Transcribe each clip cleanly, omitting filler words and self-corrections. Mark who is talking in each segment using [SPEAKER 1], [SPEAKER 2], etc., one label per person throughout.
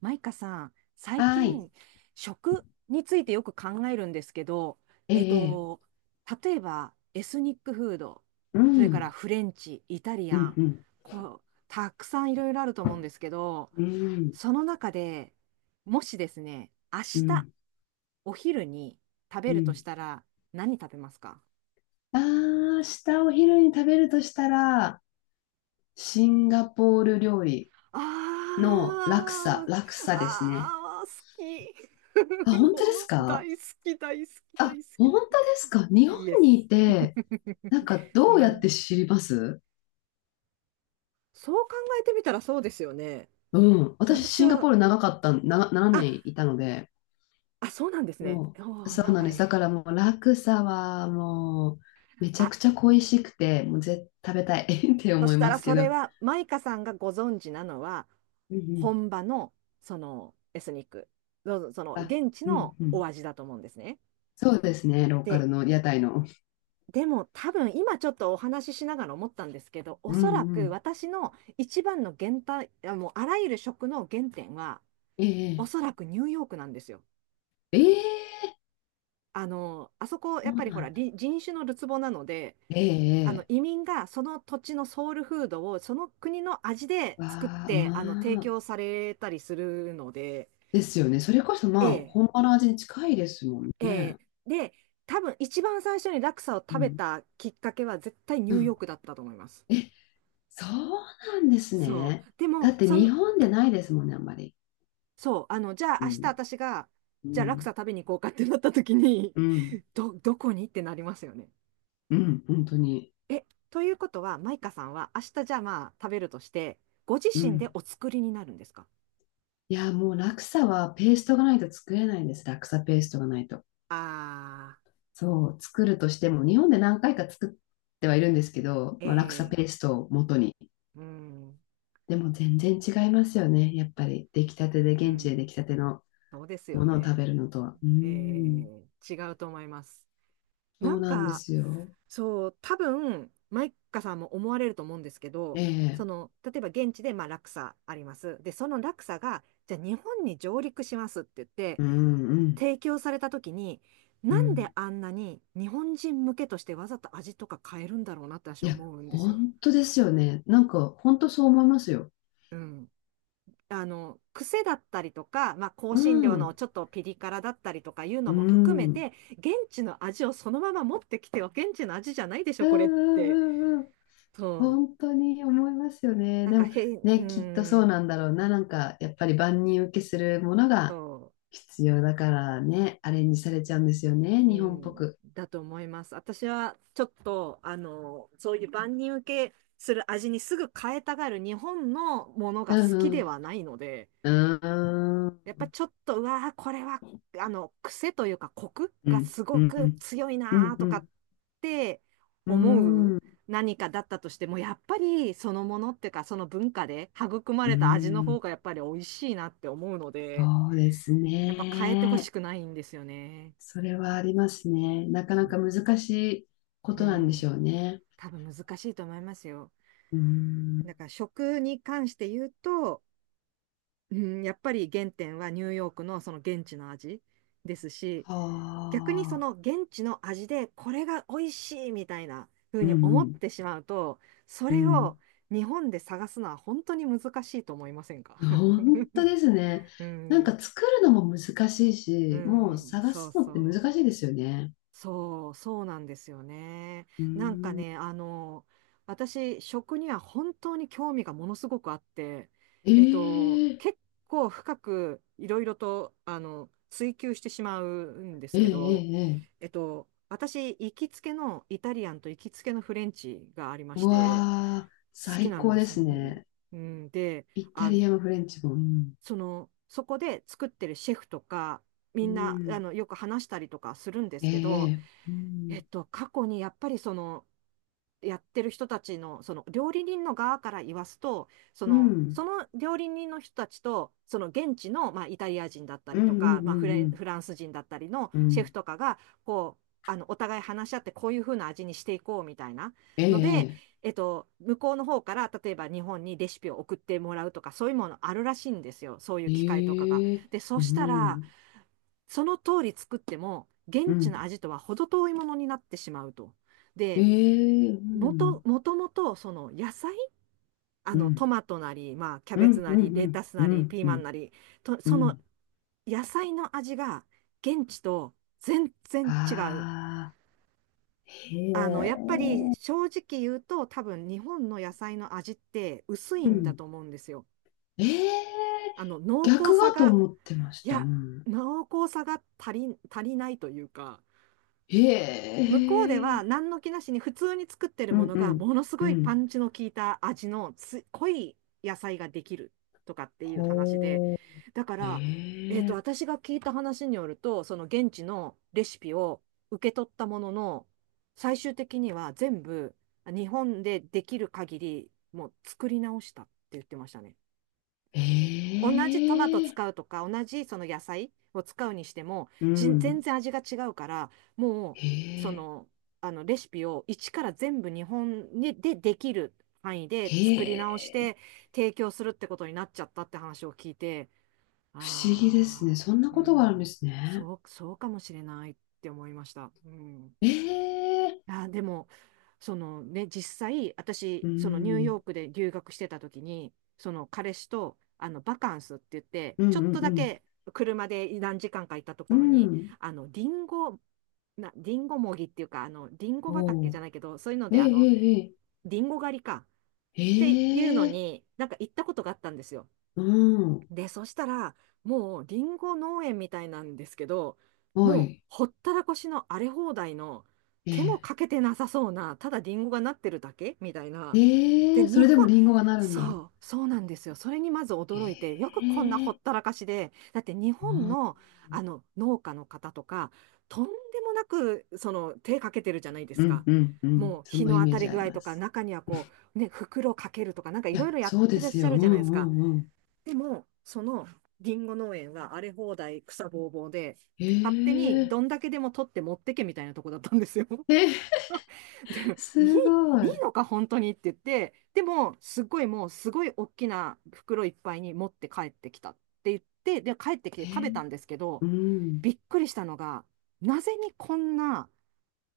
[SPEAKER 1] マイカさん、最
[SPEAKER 2] はい。
[SPEAKER 1] 近、食についてよく考えるんですけど、
[SPEAKER 2] え
[SPEAKER 1] えっ
[SPEAKER 2] え、ええ。
[SPEAKER 1] と、例えば、エスニックフード、
[SPEAKER 2] う
[SPEAKER 1] それから
[SPEAKER 2] ん、
[SPEAKER 1] フレンチ、イタリ
[SPEAKER 2] う
[SPEAKER 1] ア
[SPEAKER 2] ん、
[SPEAKER 1] ン、
[SPEAKER 2] うん、
[SPEAKER 1] たくさんいろいろあると思うんですけど、その中でもしですね、明
[SPEAKER 2] う
[SPEAKER 1] 日、
[SPEAKER 2] ん、
[SPEAKER 1] お昼に食
[SPEAKER 2] う
[SPEAKER 1] べるとし
[SPEAKER 2] ん。
[SPEAKER 1] たら、何食べますか？
[SPEAKER 2] ああー、下お昼に食べるとしたら、シンガポール料理
[SPEAKER 1] あ
[SPEAKER 2] のラクサ、
[SPEAKER 1] ー、
[SPEAKER 2] ラクサですね。
[SPEAKER 1] あー、好き。
[SPEAKER 2] あ、本当ですか？
[SPEAKER 1] 大好き、大好き、大
[SPEAKER 2] あ、
[SPEAKER 1] 好
[SPEAKER 2] 本当ですか？日
[SPEAKER 1] き。
[SPEAKER 2] 本
[SPEAKER 1] イエ
[SPEAKER 2] に
[SPEAKER 1] ス。
[SPEAKER 2] いて、なんかどうや
[SPEAKER 1] な
[SPEAKER 2] って知ります？
[SPEAKER 1] そう考えてみたらそうですよね。
[SPEAKER 2] うん。私、
[SPEAKER 1] 私
[SPEAKER 2] シンガポー
[SPEAKER 1] は、
[SPEAKER 2] ル長かった、7
[SPEAKER 1] あ、
[SPEAKER 2] 年いたので、
[SPEAKER 1] あ、そうなんですね。
[SPEAKER 2] も
[SPEAKER 1] お
[SPEAKER 2] う、
[SPEAKER 1] ー
[SPEAKER 2] そうなん
[SPEAKER 1] 長
[SPEAKER 2] です。
[SPEAKER 1] い。
[SPEAKER 2] だからもう、落差はもう、めちゃ
[SPEAKER 1] あ、
[SPEAKER 2] くちゃ恋しくて、もう絶食べたい って
[SPEAKER 1] そ
[SPEAKER 2] 思
[SPEAKER 1] し
[SPEAKER 2] い
[SPEAKER 1] た
[SPEAKER 2] ま
[SPEAKER 1] ら
[SPEAKER 2] す
[SPEAKER 1] そ
[SPEAKER 2] け
[SPEAKER 1] れ
[SPEAKER 2] ど。
[SPEAKER 1] は、マイカさんがご存知なのは、
[SPEAKER 2] うんうん。
[SPEAKER 1] 本場の、エスニック、その、
[SPEAKER 2] あ、
[SPEAKER 1] 現地
[SPEAKER 2] うん
[SPEAKER 1] の
[SPEAKER 2] う
[SPEAKER 1] お
[SPEAKER 2] ん。
[SPEAKER 1] 味だと思うんですね。
[SPEAKER 2] そうですね、ローカ
[SPEAKER 1] で、
[SPEAKER 2] ルの屋台の。
[SPEAKER 1] でも多分、今ちょっとお話ししながら思ったんですけど、お
[SPEAKER 2] う
[SPEAKER 1] そら
[SPEAKER 2] んう
[SPEAKER 1] く
[SPEAKER 2] ん。
[SPEAKER 1] 私の一番の原体、あもうあらゆる食の原点は、
[SPEAKER 2] え
[SPEAKER 1] おそ
[SPEAKER 2] え
[SPEAKER 1] らくニューヨークなんですよ。
[SPEAKER 2] ええ、
[SPEAKER 1] あそこ、や
[SPEAKER 2] そ
[SPEAKER 1] っ
[SPEAKER 2] う
[SPEAKER 1] ぱりほ
[SPEAKER 2] な
[SPEAKER 1] ら、
[SPEAKER 2] んだ。
[SPEAKER 1] 人種のるつぼなので、
[SPEAKER 2] ええええ、
[SPEAKER 1] 移民がその土地のソウルフードをその国の味で作っ
[SPEAKER 2] わあ、う
[SPEAKER 1] て、提
[SPEAKER 2] わあ。
[SPEAKER 1] 供されたりするので、
[SPEAKER 2] ですよね。それこそ
[SPEAKER 1] え
[SPEAKER 2] まあ、
[SPEAKER 1] え、
[SPEAKER 2] 本場の味に近いですもん
[SPEAKER 1] え
[SPEAKER 2] ね。
[SPEAKER 1] え。で、多分一番最初にラクサを
[SPEAKER 2] う
[SPEAKER 1] 食べ
[SPEAKER 2] ん。
[SPEAKER 1] たきっかけは絶対ニ
[SPEAKER 2] う
[SPEAKER 1] ューヨ
[SPEAKER 2] ん。
[SPEAKER 1] ークだったと思います。
[SPEAKER 2] え、そうなんです
[SPEAKER 1] そう。
[SPEAKER 2] ね。
[SPEAKER 1] で
[SPEAKER 2] だ
[SPEAKER 1] も、
[SPEAKER 2] って
[SPEAKER 1] そ
[SPEAKER 2] 日
[SPEAKER 1] の、
[SPEAKER 2] 本でないですもんね、あんまり。
[SPEAKER 1] そう、じゃあ明
[SPEAKER 2] う
[SPEAKER 1] 日
[SPEAKER 2] ん。
[SPEAKER 1] 私が、
[SPEAKER 2] う
[SPEAKER 1] じゃあラクサ
[SPEAKER 2] ん。
[SPEAKER 1] 食べに行こうかってなった時に、
[SPEAKER 2] うん。
[SPEAKER 1] どこにってなりますよね。
[SPEAKER 2] うん、本当に。
[SPEAKER 1] え、ということは、マイカさんは明日じゃあまあ食べるとして、ご自
[SPEAKER 2] う
[SPEAKER 1] 身で
[SPEAKER 2] ん。
[SPEAKER 1] お作りになるんですか？
[SPEAKER 2] いや、もうラクサはペーストがないと作れないんです。ラクサペーストがないと。
[SPEAKER 1] あ
[SPEAKER 2] そう、作るとしても、日本で何回か作ってはいるんですけど、
[SPEAKER 1] あー、
[SPEAKER 2] まあ、ラクサ
[SPEAKER 1] え
[SPEAKER 2] ペーストを元に。
[SPEAKER 1] ー、うん、
[SPEAKER 2] でも全然違いますよね。やっぱり出来たてで、
[SPEAKER 1] う
[SPEAKER 2] 現地で
[SPEAKER 1] ん、
[SPEAKER 2] 出来たての
[SPEAKER 1] そうですよ
[SPEAKER 2] ものを食
[SPEAKER 1] ね。
[SPEAKER 2] べるのとは。うん、
[SPEAKER 1] えー、違うと思います。
[SPEAKER 2] そ
[SPEAKER 1] な
[SPEAKER 2] う
[SPEAKER 1] ん
[SPEAKER 2] なんで
[SPEAKER 1] か、
[SPEAKER 2] すよ。
[SPEAKER 1] そう、多分、マイカさんも思われると思うんですけ
[SPEAKER 2] え
[SPEAKER 1] ど、そ
[SPEAKER 2] え、
[SPEAKER 1] の、例えば現地でまあ落差あります。で、その落差が、じゃあ日本に上陸しますって言って、
[SPEAKER 2] うん、うん、
[SPEAKER 1] 提供された時に、
[SPEAKER 2] う
[SPEAKER 1] なんで
[SPEAKER 2] ん。
[SPEAKER 1] あんなに日本人向けとしてわざと味とか変えるんだろうなって私
[SPEAKER 2] い
[SPEAKER 1] は
[SPEAKER 2] や、
[SPEAKER 1] 思うんですよ。
[SPEAKER 2] 本当ですよね。なんか、本当そう思いますよ。
[SPEAKER 1] うん。癖だったりとか、まあ、香
[SPEAKER 2] う
[SPEAKER 1] 辛料の
[SPEAKER 2] ん、
[SPEAKER 1] ちょっとピリ辛だったりとかいう
[SPEAKER 2] う
[SPEAKER 1] のも含め
[SPEAKER 2] ん、うん、
[SPEAKER 1] て、現地の味をそのまま持ってきては現地の味じゃないでし
[SPEAKER 2] う
[SPEAKER 1] ょ、これって。
[SPEAKER 2] ん、うん。うん、
[SPEAKER 1] そう。
[SPEAKER 2] 本当に思いますよね。
[SPEAKER 1] なん
[SPEAKER 2] で
[SPEAKER 1] か
[SPEAKER 2] も
[SPEAKER 1] 変、うー
[SPEAKER 2] ね、きっとそう
[SPEAKER 1] ん、
[SPEAKER 2] なんだろうな。なんか、やっぱり万人受けするもの
[SPEAKER 1] そ
[SPEAKER 2] が
[SPEAKER 1] う。
[SPEAKER 2] 必要だからね、アレンジされちゃうんですよ
[SPEAKER 1] う
[SPEAKER 2] ね、日本っぽ
[SPEAKER 1] ん、
[SPEAKER 2] く。
[SPEAKER 1] だと思います。私はちょっと、そういう万人受けする味にすぐ変えたがる日本のもの
[SPEAKER 2] う
[SPEAKER 1] が好きで
[SPEAKER 2] ん、
[SPEAKER 1] はないので、
[SPEAKER 2] うん、う
[SPEAKER 1] やっ
[SPEAKER 2] ー
[SPEAKER 1] ぱ
[SPEAKER 2] ん、
[SPEAKER 1] ちょっと、うわー、これは、癖というか、コク
[SPEAKER 2] う
[SPEAKER 1] が
[SPEAKER 2] ん、
[SPEAKER 1] す
[SPEAKER 2] う
[SPEAKER 1] ご
[SPEAKER 2] ん、
[SPEAKER 1] く強い
[SPEAKER 2] う
[SPEAKER 1] なー
[SPEAKER 2] ん、う
[SPEAKER 1] とかっ
[SPEAKER 2] ん、
[SPEAKER 1] て
[SPEAKER 2] う
[SPEAKER 1] 思う
[SPEAKER 2] ん、
[SPEAKER 1] 何かだったとしても、やっぱりそのものっていうか、その文化で育ま
[SPEAKER 2] う
[SPEAKER 1] れた味の
[SPEAKER 2] ん、
[SPEAKER 1] 方がやっぱり美味しいなって思うので、
[SPEAKER 2] そうです
[SPEAKER 1] やっぱ変えてほし
[SPEAKER 2] ね。
[SPEAKER 1] くないんですよね。
[SPEAKER 2] それはありますね。なかなか難しいこ
[SPEAKER 1] う
[SPEAKER 2] となんでし
[SPEAKER 1] ん。
[SPEAKER 2] ょうね。
[SPEAKER 1] 多分難しいと思いますよ。
[SPEAKER 2] う
[SPEAKER 1] だ
[SPEAKER 2] ん、
[SPEAKER 1] から食に関して言うと、うん、やっぱり原点はニューヨークのその現地の味ですし、逆にそ
[SPEAKER 2] はあ、
[SPEAKER 1] の現地の味でこれが美味しいみたいな風
[SPEAKER 2] うん、
[SPEAKER 1] に
[SPEAKER 2] う
[SPEAKER 1] 思っ
[SPEAKER 2] ん、
[SPEAKER 1] てしまうと、そ
[SPEAKER 2] う
[SPEAKER 1] れを
[SPEAKER 2] ん。
[SPEAKER 1] 日本で探すのは本当に難しいと思いませんか？
[SPEAKER 2] 本当 ですね。
[SPEAKER 1] う
[SPEAKER 2] なん
[SPEAKER 1] ん、
[SPEAKER 2] か作るのも難しい
[SPEAKER 1] う
[SPEAKER 2] し、もう
[SPEAKER 1] ん、
[SPEAKER 2] 探
[SPEAKER 1] そう
[SPEAKER 2] すのって
[SPEAKER 1] そう。
[SPEAKER 2] 難しいですよね。
[SPEAKER 1] そう、そうなんですよね。
[SPEAKER 2] う
[SPEAKER 1] なんか
[SPEAKER 2] ー
[SPEAKER 1] ね、
[SPEAKER 2] ん。
[SPEAKER 1] 私、食には本当に興味がものすごくあって、
[SPEAKER 2] ええ
[SPEAKER 1] 結構深くいろいろと、追求してしまうんです
[SPEAKER 2] ええ
[SPEAKER 1] け
[SPEAKER 2] え
[SPEAKER 1] ど、
[SPEAKER 2] え、ええ、
[SPEAKER 1] 私、行きつけのイタリアンと行きつけのフレンチがありま
[SPEAKER 2] う
[SPEAKER 1] し
[SPEAKER 2] わ
[SPEAKER 1] て、
[SPEAKER 2] あ、
[SPEAKER 1] 好き
[SPEAKER 2] 最
[SPEAKER 1] なん
[SPEAKER 2] 高
[SPEAKER 1] で
[SPEAKER 2] で
[SPEAKER 1] すよ。
[SPEAKER 2] すね。
[SPEAKER 1] うん、で、
[SPEAKER 2] イタ
[SPEAKER 1] あ、
[SPEAKER 2] リアもフレンチも。うん。
[SPEAKER 1] その、そこで作ってるシェフとか、
[SPEAKER 2] う
[SPEAKER 1] みんな、
[SPEAKER 2] ん。
[SPEAKER 1] よく話したりとかするんで
[SPEAKER 2] え
[SPEAKER 1] す
[SPEAKER 2] え
[SPEAKER 1] け
[SPEAKER 2] え
[SPEAKER 1] ど、
[SPEAKER 2] え、うん。
[SPEAKER 1] 過去にやっぱりその、やってる人たちの、その料理人の側から言わすと、
[SPEAKER 2] うん。
[SPEAKER 1] その料理人の人たちと、その現地の、まあ、イタリア人だった
[SPEAKER 2] う
[SPEAKER 1] り
[SPEAKER 2] ん。
[SPEAKER 1] と
[SPEAKER 2] うん。
[SPEAKER 1] か、まあ、フレ
[SPEAKER 2] う
[SPEAKER 1] ン、
[SPEAKER 2] ん。
[SPEAKER 1] フランス人だったりの
[SPEAKER 2] う
[SPEAKER 1] シェフ
[SPEAKER 2] ん。
[SPEAKER 1] とかが、お互い話し合って、こういう風な味にしていこうみたいなので、
[SPEAKER 2] ええ
[SPEAKER 1] 向こうの方から、例えば日本にレシピを送ってもらうとか、そういうものあるらしいんですよ。そういう
[SPEAKER 2] え
[SPEAKER 1] 機会とかが。
[SPEAKER 2] えええ、
[SPEAKER 1] で、そ
[SPEAKER 2] う
[SPEAKER 1] したら、
[SPEAKER 2] ん。
[SPEAKER 1] その通り作っても、現
[SPEAKER 2] う
[SPEAKER 1] 地の
[SPEAKER 2] ん。
[SPEAKER 1] 味とは程遠いものになってしまうと。
[SPEAKER 2] え
[SPEAKER 1] で、
[SPEAKER 2] え、うん。
[SPEAKER 1] もともとその野菜、あ
[SPEAKER 2] う
[SPEAKER 1] のト
[SPEAKER 2] ん。
[SPEAKER 1] マトなり、まあ、キャ
[SPEAKER 2] う
[SPEAKER 1] ベツ
[SPEAKER 2] ん。
[SPEAKER 1] な
[SPEAKER 2] う
[SPEAKER 1] り、レ
[SPEAKER 2] ん。
[SPEAKER 1] タス
[SPEAKER 2] う
[SPEAKER 1] なり、
[SPEAKER 2] ん。
[SPEAKER 1] ピー
[SPEAKER 2] う
[SPEAKER 1] マン
[SPEAKER 2] ん。
[SPEAKER 1] なり、と
[SPEAKER 2] う
[SPEAKER 1] その
[SPEAKER 2] ん。
[SPEAKER 1] 野菜の味が現地と全然違う。
[SPEAKER 2] ああ。へ
[SPEAKER 1] やっ
[SPEAKER 2] え。
[SPEAKER 1] ぱり正直言うと多分日本の野菜の味って薄い
[SPEAKER 2] う
[SPEAKER 1] んだ
[SPEAKER 2] ん。
[SPEAKER 1] と思うんですよ。
[SPEAKER 2] ええ、
[SPEAKER 1] あの濃
[SPEAKER 2] 逆
[SPEAKER 1] 厚さ
[SPEAKER 2] はと
[SPEAKER 1] が、
[SPEAKER 2] 思ってまし
[SPEAKER 1] い
[SPEAKER 2] た。う
[SPEAKER 1] や、
[SPEAKER 2] ん。
[SPEAKER 1] 濃厚さが足り、足りないというか、
[SPEAKER 2] へ
[SPEAKER 1] 向こうでは
[SPEAKER 2] え。
[SPEAKER 1] 何の気なしに普通に作ってる
[SPEAKER 2] う
[SPEAKER 1] も
[SPEAKER 2] ん
[SPEAKER 1] の
[SPEAKER 2] う
[SPEAKER 1] が
[SPEAKER 2] ん。
[SPEAKER 1] ものす
[SPEAKER 2] う
[SPEAKER 1] ごいパ
[SPEAKER 2] ん。
[SPEAKER 1] ンチの効いた味の濃い野菜ができるとかっていう話で、
[SPEAKER 2] ほう。
[SPEAKER 1] だから、
[SPEAKER 2] ええ。
[SPEAKER 1] 私が聞いた話によると、その現地のレシピを受け取ったものの、最終的には全部日本でできる限りもう作り直したって言ってましたね。
[SPEAKER 2] え
[SPEAKER 1] 同じトマト
[SPEAKER 2] え。
[SPEAKER 1] 使うとか、同じその野菜を使うにしても、
[SPEAKER 2] う
[SPEAKER 1] 全
[SPEAKER 2] ん。
[SPEAKER 1] 然味が違うから、も
[SPEAKER 2] へ
[SPEAKER 1] う、
[SPEAKER 2] え。
[SPEAKER 1] レシピを一から全部日本にでできる範囲で作り
[SPEAKER 2] へ
[SPEAKER 1] 直し
[SPEAKER 2] え。
[SPEAKER 1] て、提供するってことになっちゃったって話を聞いて、
[SPEAKER 2] 不思議ですね。
[SPEAKER 1] ああ、
[SPEAKER 2] そんな
[SPEAKER 1] う
[SPEAKER 2] ことがあるんで
[SPEAKER 1] ん、
[SPEAKER 2] すね。
[SPEAKER 1] そう、そうかもしれないって思いました。うん。
[SPEAKER 2] ええ。
[SPEAKER 1] あー、でも、そのね、実際、
[SPEAKER 2] う
[SPEAKER 1] 私、そのニューヨ
[SPEAKER 2] ん。
[SPEAKER 1] ークで留学してた時に、その彼氏と、バカンスって言って、
[SPEAKER 2] う
[SPEAKER 1] ちょっ
[SPEAKER 2] ん
[SPEAKER 1] と
[SPEAKER 2] う
[SPEAKER 1] だ
[SPEAKER 2] ん
[SPEAKER 1] け車で何時間かいたと
[SPEAKER 2] う
[SPEAKER 1] ころ
[SPEAKER 2] ん。う
[SPEAKER 1] に、
[SPEAKER 2] ん。
[SPEAKER 1] あの、リンゴもぎっていうか、リンゴ畑
[SPEAKER 2] お
[SPEAKER 1] じゃ
[SPEAKER 2] う。
[SPEAKER 1] ないけど、そういうの
[SPEAKER 2] え
[SPEAKER 1] で、
[SPEAKER 2] え、え
[SPEAKER 1] リンゴ狩りか
[SPEAKER 2] え、え
[SPEAKER 1] っていうの
[SPEAKER 2] え。ええ。
[SPEAKER 1] に、なんか行ったことがあったんですよ。
[SPEAKER 2] うん。
[SPEAKER 1] で、そしたら、もうリンゴ農園みたいなんですけど、
[SPEAKER 2] は
[SPEAKER 1] もう
[SPEAKER 2] い。
[SPEAKER 1] ほったらかしの荒れ放題の、
[SPEAKER 2] え
[SPEAKER 1] 手も
[SPEAKER 2] え。
[SPEAKER 1] かけてなさそうな、ただリンゴがなってるだけみたいな。
[SPEAKER 2] え
[SPEAKER 1] で、
[SPEAKER 2] え、そ
[SPEAKER 1] 日
[SPEAKER 2] れ
[SPEAKER 1] 本、
[SPEAKER 2] でもリンゴがなるんだ。
[SPEAKER 1] そう、そうなんですよ。それにまず驚いて、よく
[SPEAKER 2] え
[SPEAKER 1] こんなほっ
[SPEAKER 2] え、
[SPEAKER 1] たらかしで、だって日
[SPEAKER 2] う
[SPEAKER 1] 本
[SPEAKER 2] ん、
[SPEAKER 1] の、農家の方とか、とんでもなくその手かけてるじゃないで
[SPEAKER 2] う
[SPEAKER 1] す
[SPEAKER 2] ん
[SPEAKER 1] か。
[SPEAKER 2] うんうん。
[SPEAKER 1] もう
[SPEAKER 2] そ
[SPEAKER 1] 日
[SPEAKER 2] の
[SPEAKER 1] の
[SPEAKER 2] イ
[SPEAKER 1] 当
[SPEAKER 2] メー
[SPEAKER 1] たり
[SPEAKER 2] ジあ
[SPEAKER 1] 具
[SPEAKER 2] り
[SPEAKER 1] 合と
[SPEAKER 2] ま
[SPEAKER 1] か、
[SPEAKER 2] す。
[SPEAKER 1] 中にはね、袋かけるとか、なんかい
[SPEAKER 2] い
[SPEAKER 1] ろい
[SPEAKER 2] や、
[SPEAKER 1] ろやっ
[SPEAKER 2] そうで
[SPEAKER 1] てらっ
[SPEAKER 2] す
[SPEAKER 1] しゃ
[SPEAKER 2] よ。う
[SPEAKER 1] る
[SPEAKER 2] ん
[SPEAKER 1] じゃないです
[SPEAKER 2] う
[SPEAKER 1] か。
[SPEAKER 2] んうん。
[SPEAKER 1] でも、そのリンゴ農園は荒れ放題草ぼうぼうで、勝手に
[SPEAKER 2] ええ、
[SPEAKER 1] どんだけでも取って持ってけみたいなとこだったんですよ。
[SPEAKER 2] え、
[SPEAKER 1] で、いい、
[SPEAKER 2] すごい。
[SPEAKER 1] いい
[SPEAKER 2] え
[SPEAKER 1] のか本当にって言って、でも、すごいもう、すごい大きな袋いっぱいに持って帰ってきたって言って、で、帰ってきて食べ
[SPEAKER 2] え、
[SPEAKER 1] たんですけど、
[SPEAKER 2] うん。
[SPEAKER 1] びっくりしたのが、なぜにこんな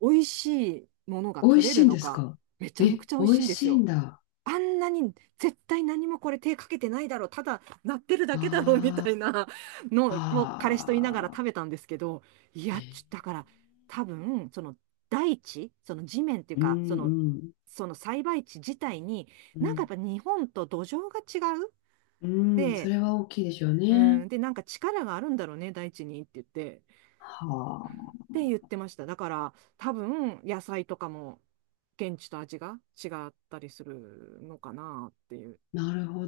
[SPEAKER 1] 美味しいものが
[SPEAKER 2] 美味
[SPEAKER 1] 取れ
[SPEAKER 2] し
[SPEAKER 1] る
[SPEAKER 2] いん
[SPEAKER 1] の
[SPEAKER 2] です
[SPEAKER 1] か、
[SPEAKER 2] か？
[SPEAKER 1] めちゃく
[SPEAKER 2] え、
[SPEAKER 1] ちゃ美
[SPEAKER 2] 美
[SPEAKER 1] 味し
[SPEAKER 2] 味
[SPEAKER 1] いんです
[SPEAKER 2] しいん
[SPEAKER 1] よ。
[SPEAKER 2] だ。
[SPEAKER 1] あんなに絶対何もこれ手かけてないだろう、ただ鳴ってるだけだろうみ
[SPEAKER 2] あ
[SPEAKER 1] たいな
[SPEAKER 2] ー
[SPEAKER 1] のを彼氏と言いながら
[SPEAKER 2] あ
[SPEAKER 1] 食べたんですけど、いや、
[SPEAKER 2] ー。ええ、
[SPEAKER 1] だから多分、その大地、その地面っていう
[SPEAKER 2] うんう
[SPEAKER 1] か、その、
[SPEAKER 2] ん。
[SPEAKER 1] その栽培地自体に、
[SPEAKER 2] う
[SPEAKER 1] なんかやっ
[SPEAKER 2] ん、
[SPEAKER 1] ぱ日本と土壌が違う。
[SPEAKER 2] うん、そ
[SPEAKER 1] で、
[SPEAKER 2] れは大きいでしょう
[SPEAKER 1] う
[SPEAKER 2] ね。
[SPEAKER 1] ん、で、なんか力があるんだろうね、大地にって言って、
[SPEAKER 2] は
[SPEAKER 1] っ
[SPEAKER 2] あ。
[SPEAKER 1] て言ってました。だから多分野菜とかも現地と味が違ったりするのかなっていう。
[SPEAKER 2] なるほ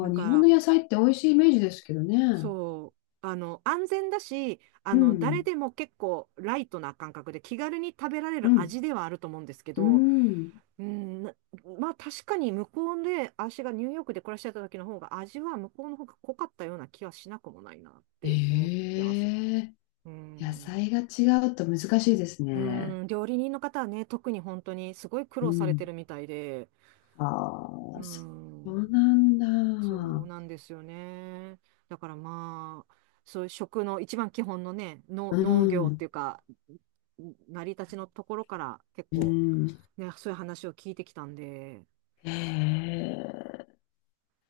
[SPEAKER 1] なん
[SPEAKER 2] 日本
[SPEAKER 1] か
[SPEAKER 2] の野菜って美味しいイメージですけどね。
[SPEAKER 1] そう。安全だし、
[SPEAKER 2] う
[SPEAKER 1] 誰
[SPEAKER 2] ん、
[SPEAKER 1] でも結構ライトな感覚で気軽に食べられ
[SPEAKER 2] う
[SPEAKER 1] る
[SPEAKER 2] ん、
[SPEAKER 1] 味ではあると思うんですけ
[SPEAKER 2] う
[SPEAKER 1] ど、
[SPEAKER 2] ん。
[SPEAKER 1] うん、なまあ確かに向こうで、私がニューヨークで暮らしてた時の方が味は向こうの方が濃かったような気はしなくもないなって思ってます。
[SPEAKER 2] ええ、
[SPEAKER 1] う
[SPEAKER 2] 野
[SPEAKER 1] ん。
[SPEAKER 2] 菜が違うと難しいです
[SPEAKER 1] う
[SPEAKER 2] ね。
[SPEAKER 1] ん、料理人の方はね、特に本当にすごい苦
[SPEAKER 2] う
[SPEAKER 1] 労されて
[SPEAKER 2] ん。
[SPEAKER 1] るみたいで、
[SPEAKER 2] あ
[SPEAKER 1] う
[SPEAKER 2] あ、そうな
[SPEAKER 1] ん。
[SPEAKER 2] んだ。
[SPEAKER 1] そうなんですよね。だからまあ、そういう食の一番基本のね、の
[SPEAKER 2] う
[SPEAKER 1] 農業っ
[SPEAKER 2] ん、
[SPEAKER 1] ていうか、成り立ちのところから結
[SPEAKER 2] う
[SPEAKER 1] 構、
[SPEAKER 2] ん。
[SPEAKER 1] ね、そういう話を聞いてきたんで、
[SPEAKER 2] ええ、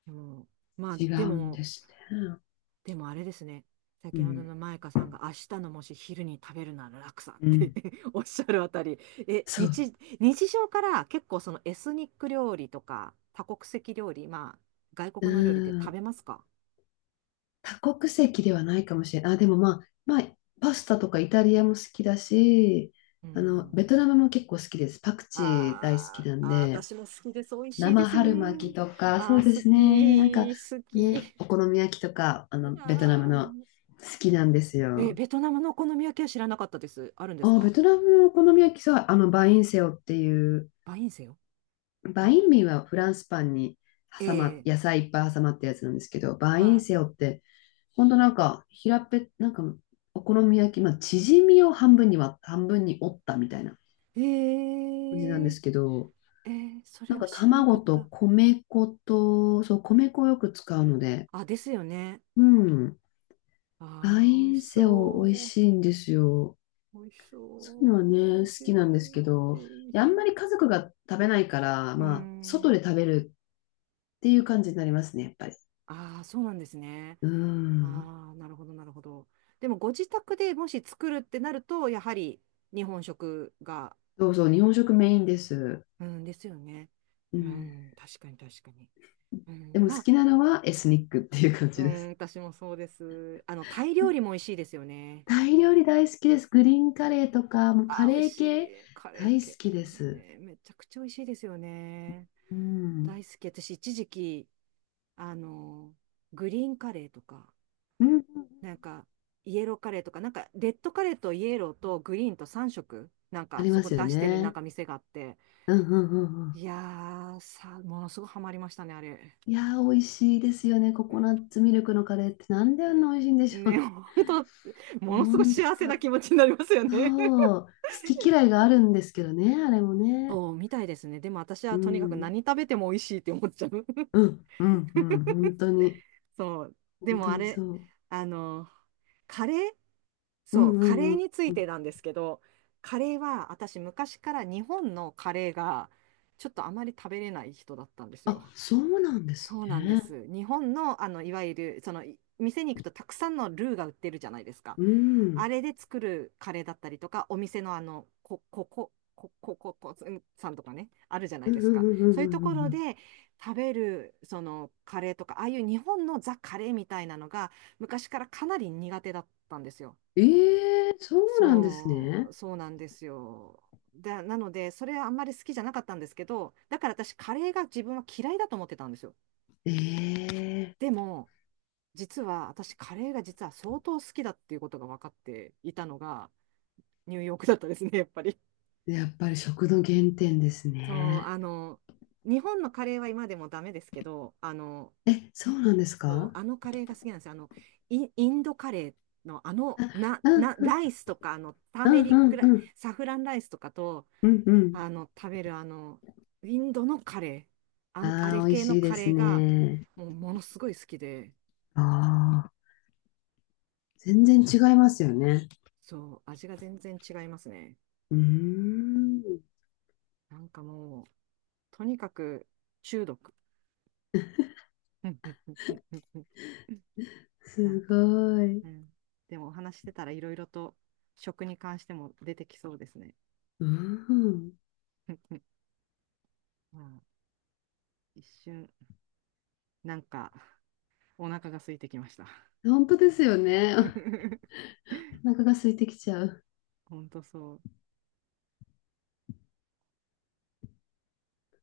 [SPEAKER 1] でも、まあ、
[SPEAKER 2] 違
[SPEAKER 1] で
[SPEAKER 2] うん
[SPEAKER 1] も、
[SPEAKER 2] ですね。
[SPEAKER 1] でもあれですね。
[SPEAKER 2] う
[SPEAKER 1] 先ほど
[SPEAKER 2] ん、
[SPEAKER 1] のマイカさんが明日のもし昼に食べるなら楽さん
[SPEAKER 2] う
[SPEAKER 1] って
[SPEAKER 2] ん。
[SPEAKER 1] おっしゃるあたり、え、
[SPEAKER 2] そう。
[SPEAKER 1] 日、日常から結構そのエスニック料理とか多国籍料理、まあ外
[SPEAKER 2] う
[SPEAKER 1] 国の料理って食
[SPEAKER 2] ん、
[SPEAKER 1] べますか？
[SPEAKER 2] 多国籍ではないかもしれない。あ、でもまあ、まあ、パスタとかイタリアも好きだし、
[SPEAKER 1] う
[SPEAKER 2] あの、
[SPEAKER 1] ん。
[SPEAKER 2] ベトナムも結構好きです。パクチー大好き
[SPEAKER 1] あ
[SPEAKER 2] な
[SPEAKER 1] ー
[SPEAKER 2] ん
[SPEAKER 1] あー、
[SPEAKER 2] で、
[SPEAKER 1] 私も好きです。美味しいで
[SPEAKER 2] 生
[SPEAKER 1] すよ
[SPEAKER 2] 春
[SPEAKER 1] ね。
[SPEAKER 2] 巻きとか、そ
[SPEAKER 1] あ
[SPEAKER 2] う
[SPEAKER 1] ー、
[SPEAKER 2] で
[SPEAKER 1] 好
[SPEAKER 2] すね。なんか
[SPEAKER 1] き、好
[SPEAKER 2] ね、
[SPEAKER 1] き。
[SPEAKER 2] お好み焼きとか、あ
[SPEAKER 1] い
[SPEAKER 2] の、ベトナム
[SPEAKER 1] や
[SPEAKER 2] の好きなんです
[SPEAKER 1] え、
[SPEAKER 2] よ。
[SPEAKER 1] ベトナムのお好み焼きは知らなかったです。あるんです
[SPEAKER 2] あ、ベ
[SPEAKER 1] か？
[SPEAKER 2] トナムのお好み焼きさ、あの、バインセオっていう、
[SPEAKER 1] バインセよ。
[SPEAKER 2] バ
[SPEAKER 1] あ、
[SPEAKER 2] インミーはフランスパンに
[SPEAKER 1] ええ、
[SPEAKER 2] 野菜いっぱい挟まったやつなんですけど、バイン
[SPEAKER 1] は
[SPEAKER 2] セオってほんとなんか、平っぺなんか、お好み焼き、まあ、縮みを半分に折ったみたいな
[SPEAKER 1] い。え
[SPEAKER 2] 感じなんで
[SPEAKER 1] え、
[SPEAKER 2] すけど、
[SPEAKER 1] ええ、そ
[SPEAKER 2] な
[SPEAKER 1] れ
[SPEAKER 2] ん
[SPEAKER 1] は
[SPEAKER 2] か
[SPEAKER 1] 知らなか
[SPEAKER 2] 卵
[SPEAKER 1] っ
[SPEAKER 2] と
[SPEAKER 1] た。
[SPEAKER 2] 米粉と、そう、米粉をよく使うので、
[SPEAKER 1] あ、ですよね。
[SPEAKER 2] うん、バ
[SPEAKER 1] ああ、美
[SPEAKER 2] イ
[SPEAKER 1] 味し
[SPEAKER 2] ンセオ美味
[SPEAKER 1] そう。
[SPEAKER 2] しいんですよ。
[SPEAKER 1] 美味しそ
[SPEAKER 2] そういうのはね、
[SPEAKER 1] う。
[SPEAKER 2] 好
[SPEAKER 1] へえ、
[SPEAKER 2] きなんですけ
[SPEAKER 1] へ
[SPEAKER 2] ど、いや
[SPEAKER 1] え、
[SPEAKER 2] あ
[SPEAKER 1] へ
[SPEAKER 2] ん
[SPEAKER 1] え。
[SPEAKER 2] まり家族が食べないから、
[SPEAKER 1] うー
[SPEAKER 2] まあ、外
[SPEAKER 1] ん。
[SPEAKER 2] で食べるっていう感じになりますね、やっぱり。
[SPEAKER 1] ああ、そうなんですね。
[SPEAKER 2] うん。
[SPEAKER 1] ああ、なるほど、なるほど。でも、ご自宅でもし作るってなると、やはり日本食が、
[SPEAKER 2] そうそう、日本食メインです。
[SPEAKER 1] うん、ですよね。
[SPEAKER 2] う
[SPEAKER 1] う
[SPEAKER 2] ん。
[SPEAKER 1] ん、確かに、確かに。う
[SPEAKER 2] で
[SPEAKER 1] ん、
[SPEAKER 2] も好
[SPEAKER 1] まあ、
[SPEAKER 2] きなのはエスニックっていう感
[SPEAKER 1] う
[SPEAKER 2] じで
[SPEAKER 1] ん、
[SPEAKER 2] す。
[SPEAKER 1] 私もそうです。あの、タイ料理も美味しいですよね。
[SPEAKER 2] タイ料理大好きです。グリーンカレーとか、もうカ
[SPEAKER 1] あー美
[SPEAKER 2] レ
[SPEAKER 1] 味
[SPEAKER 2] ー
[SPEAKER 1] し
[SPEAKER 2] 系
[SPEAKER 1] い。カレー
[SPEAKER 2] 大
[SPEAKER 1] 系、
[SPEAKER 2] 好きです。
[SPEAKER 1] ね、めちゃくちゃ美味しいですよね。
[SPEAKER 2] うん。
[SPEAKER 1] 大好き。私、一時期、あの、グリーンカレーとか、
[SPEAKER 2] うん。
[SPEAKER 1] なんか、イエローカレーとか、なんか、レッドカレーとイエローとグリーンと3色、なん
[SPEAKER 2] あ
[SPEAKER 1] か、
[SPEAKER 2] り
[SPEAKER 1] そ
[SPEAKER 2] ま
[SPEAKER 1] こ
[SPEAKER 2] すよ
[SPEAKER 1] 出してるなん
[SPEAKER 2] ね。
[SPEAKER 1] か店があって、
[SPEAKER 2] うんうんうんうん。
[SPEAKER 1] いやものすごいハマりましたね、あれ。
[SPEAKER 2] いやー、美味しいですよね。コ
[SPEAKER 1] う
[SPEAKER 2] コ
[SPEAKER 1] ん、
[SPEAKER 2] ナッツミルクのカレーってなんであん
[SPEAKER 1] ね、
[SPEAKER 2] な美味しいんでしょ
[SPEAKER 1] ね、
[SPEAKER 2] う。
[SPEAKER 1] 本 当、ものすごい
[SPEAKER 2] 本
[SPEAKER 1] 幸せな
[SPEAKER 2] 当、
[SPEAKER 1] 気持ちになりますよね。
[SPEAKER 2] そう。好き嫌いがあるんですけどね、あれもね。
[SPEAKER 1] そう、みたいですね。でも私
[SPEAKER 2] う
[SPEAKER 1] はとにかく
[SPEAKER 2] ん。
[SPEAKER 1] 何食べても美味しいって思っちゃう。
[SPEAKER 2] うん、うん、うん。本当に。
[SPEAKER 1] そう。で
[SPEAKER 2] 本当
[SPEAKER 1] もあ
[SPEAKER 2] にそ
[SPEAKER 1] れ、
[SPEAKER 2] う。
[SPEAKER 1] あの、カレー
[SPEAKER 2] うん、
[SPEAKER 1] そう、
[SPEAKER 2] う
[SPEAKER 1] カレ
[SPEAKER 2] ん、う
[SPEAKER 1] ー
[SPEAKER 2] ん。
[SPEAKER 1] についてなんですけど、カレーは私昔から日本のカレーがちょっとあまり食べれない人だったんです
[SPEAKER 2] あ、
[SPEAKER 1] よ。
[SPEAKER 2] そうなんです
[SPEAKER 1] そうなんで
[SPEAKER 2] ね。
[SPEAKER 1] す。日本の、あの、いわゆる、その、い店に行くとたくさんのルーが売ってるじゃないですか。
[SPEAKER 2] う
[SPEAKER 1] あ
[SPEAKER 2] ん。
[SPEAKER 1] れで作るカレーだったりとか、お店のあの、こ、ここ、こ、こ、こ、こ、うんさんとかね、あるじゃない
[SPEAKER 2] うん、
[SPEAKER 1] で
[SPEAKER 2] う
[SPEAKER 1] す
[SPEAKER 2] ん、
[SPEAKER 1] か。
[SPEAKER 2] うん、う
[SPEAKER 1] そ
[SPEAKER 2] ん、
[SPEAKER 1] う
[SPEAKER 2] う
[SPEAKER 1] いう
[SPEAKER 2] ん。
[SPEAKER 1] と
[SPEAKER 2] う
[SPEAKER 1] こ
[SPEAKER 2] ん
[SPEAKER 1] ろ
[SPEAKER 2] うん、
[SPEAKER 1] で食べる、その、カレーとか、ああいう日本のザ・カレーみたいなのが、昔からかなり苦手だったんですよ。
[SPEAKER 2] ええ、そうなんですね。
[SPEAKER 1] そうなんですよ。なので、それはあんまり好きじゃなかったんですけど、だから私、カレーが自分は嫌いだと思ってたんですよ。
[SPEAKER 2] ええ、
[SPEAKER 1] でも、実は私、カレーが実は相当好きだっていうことが分かっていたのが、ニューヨークだったですね、やっぱり。
[SPEAKER 2] やっぱり食の原点です
[SPEAKER 1] そう、
[SPEAKER 2] ね。
[SPEAKER 1] あの、日本のカレーは今でもダメですけど、あの、
[SPEAKER 2] え、そうなんです
[SPEAKER 1] そう
[SPEAKER 2] か？
[SPEAKER 1] あのカレーが好きなんですよ。あの、インドカレーの、あの、
[SPEAKER 2] うん、
[SPEAKER 1] ライスとか、あの、ター
[SPEAKER 2] う
[SPEAKER 1] メ
[SPEAKER 2] ん、
[SPEAKER 1] リ
[SPEAKER 2] う
[SPEAKER 1] ック
[SPEAKER 2] ん、う
[SPEAKER 1] ラ
[SPEAKER 2] ん、
[SPEAKER 1] サフランライスとかと、
[SPEAKER 2] うん、うん。
[SPEAKER 1] あの、食べるあの、インドのカレー、あ
[SPEAKER 2] あ
[SPEAKER 1] れ
[SPEAKER 2] あ、美味
[SPEAKER 1] 系の
[SPEAKER 2] しいで
[SPEAKER 1] カ
[SPEAKER 2] す
[SPEAKER 1] レーが、
[SPEAKER 2] ね。
[SPEAKER 1] もうものすごい好きで、
[SPEAKER 2] ああ、全然違いますよね。
[SPEAKER 1] そう、味が全然違いますね。
[SPEAKER 2] うーん、
[SPEAKER 1] なんかもう、とにかく中毒。な
[SPEAKER 2] す
[SPEAKER 1] んか、
[SPEAKER 2] ごい。
[SPEAKER 1] うん。でもお話ししてたらいろいろと食に関しても出てきそうですね。
[SPEAKER 2] うん、
[SPEAKER 1] まあ、一瞬、なんか、お腹が空いてきました。
[SPEAKER 2] 本当ですよね。お腹が空いてきちゃう。
[SPEAKER 1] ほんとそう。